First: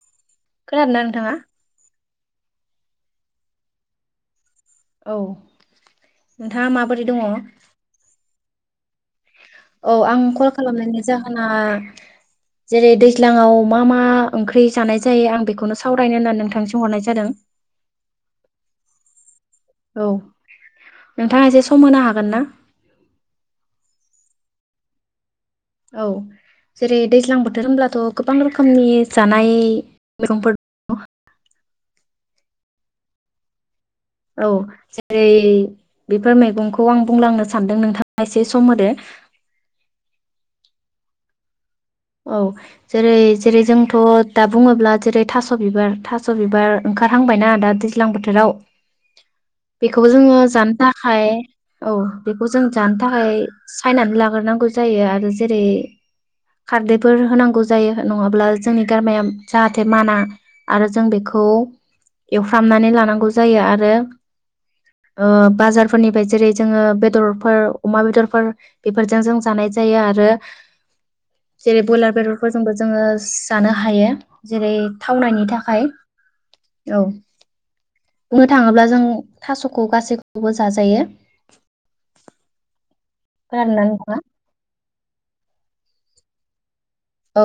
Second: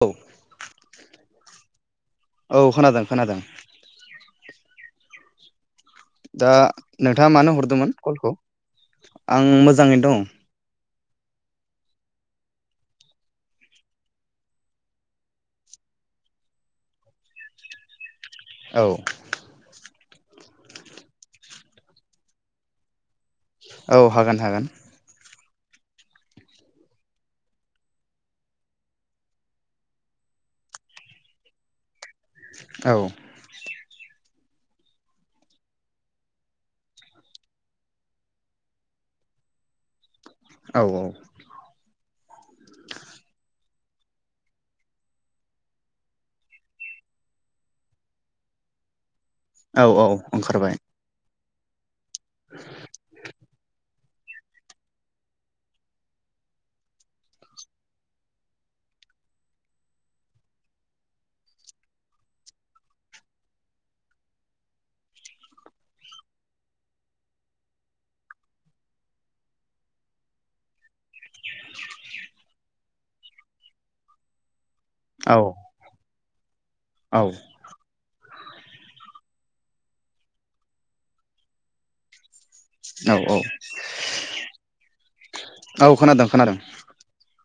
औ। खोनदोंना नोंथाङा? औ खोनादों खोनादों। औ। दा नोंथाङा माबोरै दङ? नोंथाङा मानो हरदोंमोन कलखौ? [inaudible] औ मोजाङैनो दं आं कल खालामनायनि जाहोना जेरै दैज्लाङाव मा मा ओंख्रि जानाय जायो आं बेखौनो सावरायनो होननानै नोंथांसिम हरनाय जादों। औ। औ नोंथाङा एसे सम होनो हागोन ना? औ हागोन हागोन। औ जेरै दैज्लां बोथोर होनब्लाथ' गोबां रोखोमनि जानाय मैगंफोर दङ। औ। औ जेरै बेफोर मैगंखौ आं बुंलांनो सानदों नोंथाङा एसे सम होदो। औ औ औ जेरै जेरै जोंथ' दा बुङोब्ला जेरै थास' बिबार थास' बिबार ओंखारहांबायना दा दैज्लां बोथोराव? औ औ बेखौबो जोङो ओंखारबाय जानो थाखाय औ बेखौ जों जानो थाखाय सायनानै लाग्रोनांगौ जायो आरो जेरै खारदैफोर होनांगौ जायो नङाब्ला जोंनि गारामाया जाहाथे माना आरो जों बेखौ एवफ्रामनानै लानांगौ जायो आरो ओ बाजारफोरनिफ्राय जेरै जोङो बेदरफोर अमा बेदरफोर बेफोरजों जों जानाय जायो आरो जेरे बइलार बेदर फोरजोंबो जोङो जानो हायो। जेरै औ थावनायनि थाखाय औ बुंनो थाङोब्ला जों थास'खौ गासैखौबो जाजायो। औ औ खोनादोंना नोंथाङा? औ खोनादों खोनादों। औ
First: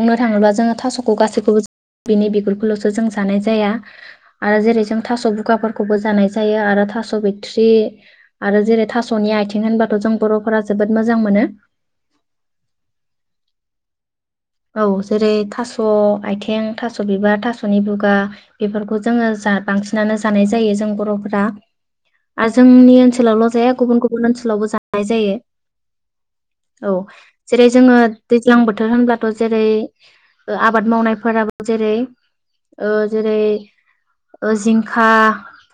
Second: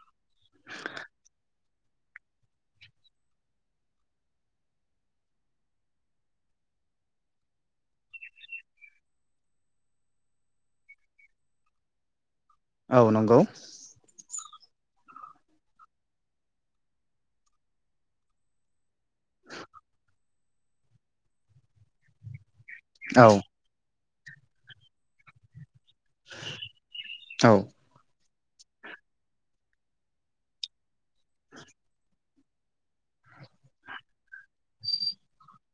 बुंनो थाङोब्ला जोङो थास'खौ गासैखौबो बिनि बिगुरखौल'सो जों जानाय जाया आरो जेरै जों थास' बुगाफोरखौबो जानाय जायो आरो थास' बिथ्रि आरो जेरै थास'नि आथिं होनबाथ' जों बर'फोरा जोबोद मोजां मोनो। औ नंगौ। औ जेरै थास' आइथिं थास' बिबार थास'नि बुगा बेफोरखौ जोङो जा बांसिनानो जानाय जायो जों बर'फोरा। आरो जोंनि औ ओनसोलावल' जाया गुबुन गुबुन गुबुन ओनसोलावबो जानाय जायो। औ औ जेरै जोङो दैज्लां बोथोर होनब्ला जेरै आबाद मावनायफोराबो जेरै ओ जेरै जिंखा,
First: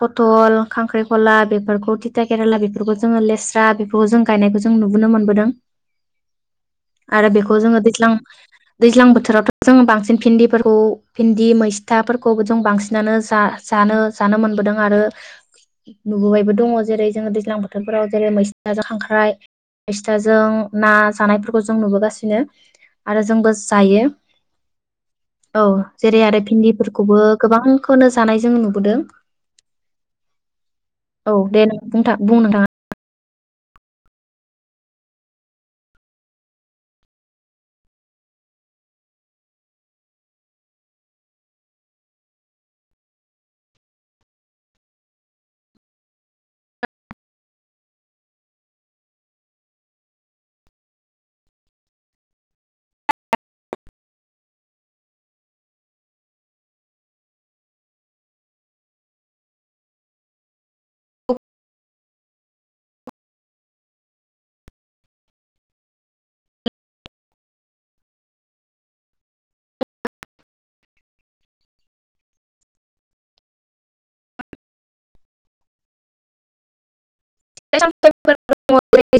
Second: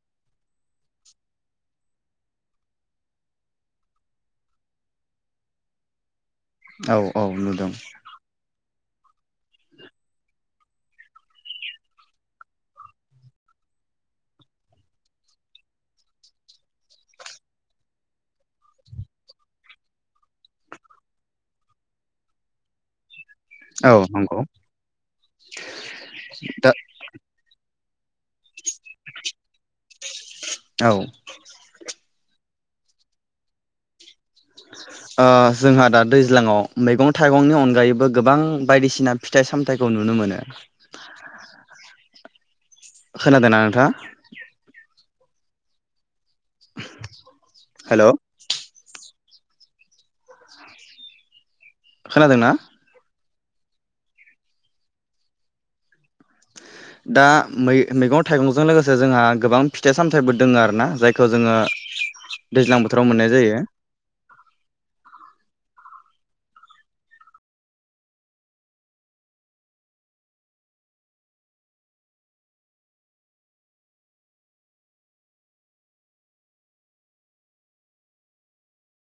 फथल, खांख्राइखला बेफोरखौ थिथा केराला बेफोरखौ जोङो लेस्रा बेफोरखौ जों गायनायखौ जों नुबोनो मोनबोदों। औ औ आरो बेखौ नुदों जोङो दैज्लां दैज्लां बोथोरावथ' जों बांसिन भिन्दिफोरखौ भिन्दि मैस्थाफोरखौबो जों बांसिनानो जा-जानो जानो मोनबोदों आरो नुबोबायबो दङ जेरै जोङो दैज्लां बोथोरफोराव जेरै मैस्थाजों खांख्राइ मैस्थाजों ना जानायफोरखौ जों नुबोगासिनो। आरो जोंबो औ जायो नंगौ औ जेरै आरो दा भिन्दिफोरखौबो गोबां खौनो जानाय जों नुबोदों। औ दे नों नोंथां। बुं नोंथाङा। ओ जोंहा दा दैज्लाङाव मैगं-थाइगंनि अनगायैबो गोबां बायदिसिना फिथाइ-सामथाइखौ नुनो मोनो। खोनादोंना नोंथाङा? हेल' खोनादोंना? दा मै-मैगं-थाइगंजों लोगोसे जोंहा गोबां फिथाइ- सामथाइबो दोङो आरोना जायखौ जोङो दैज्लां बोथोराव मोननाय जायो। [unintelligible]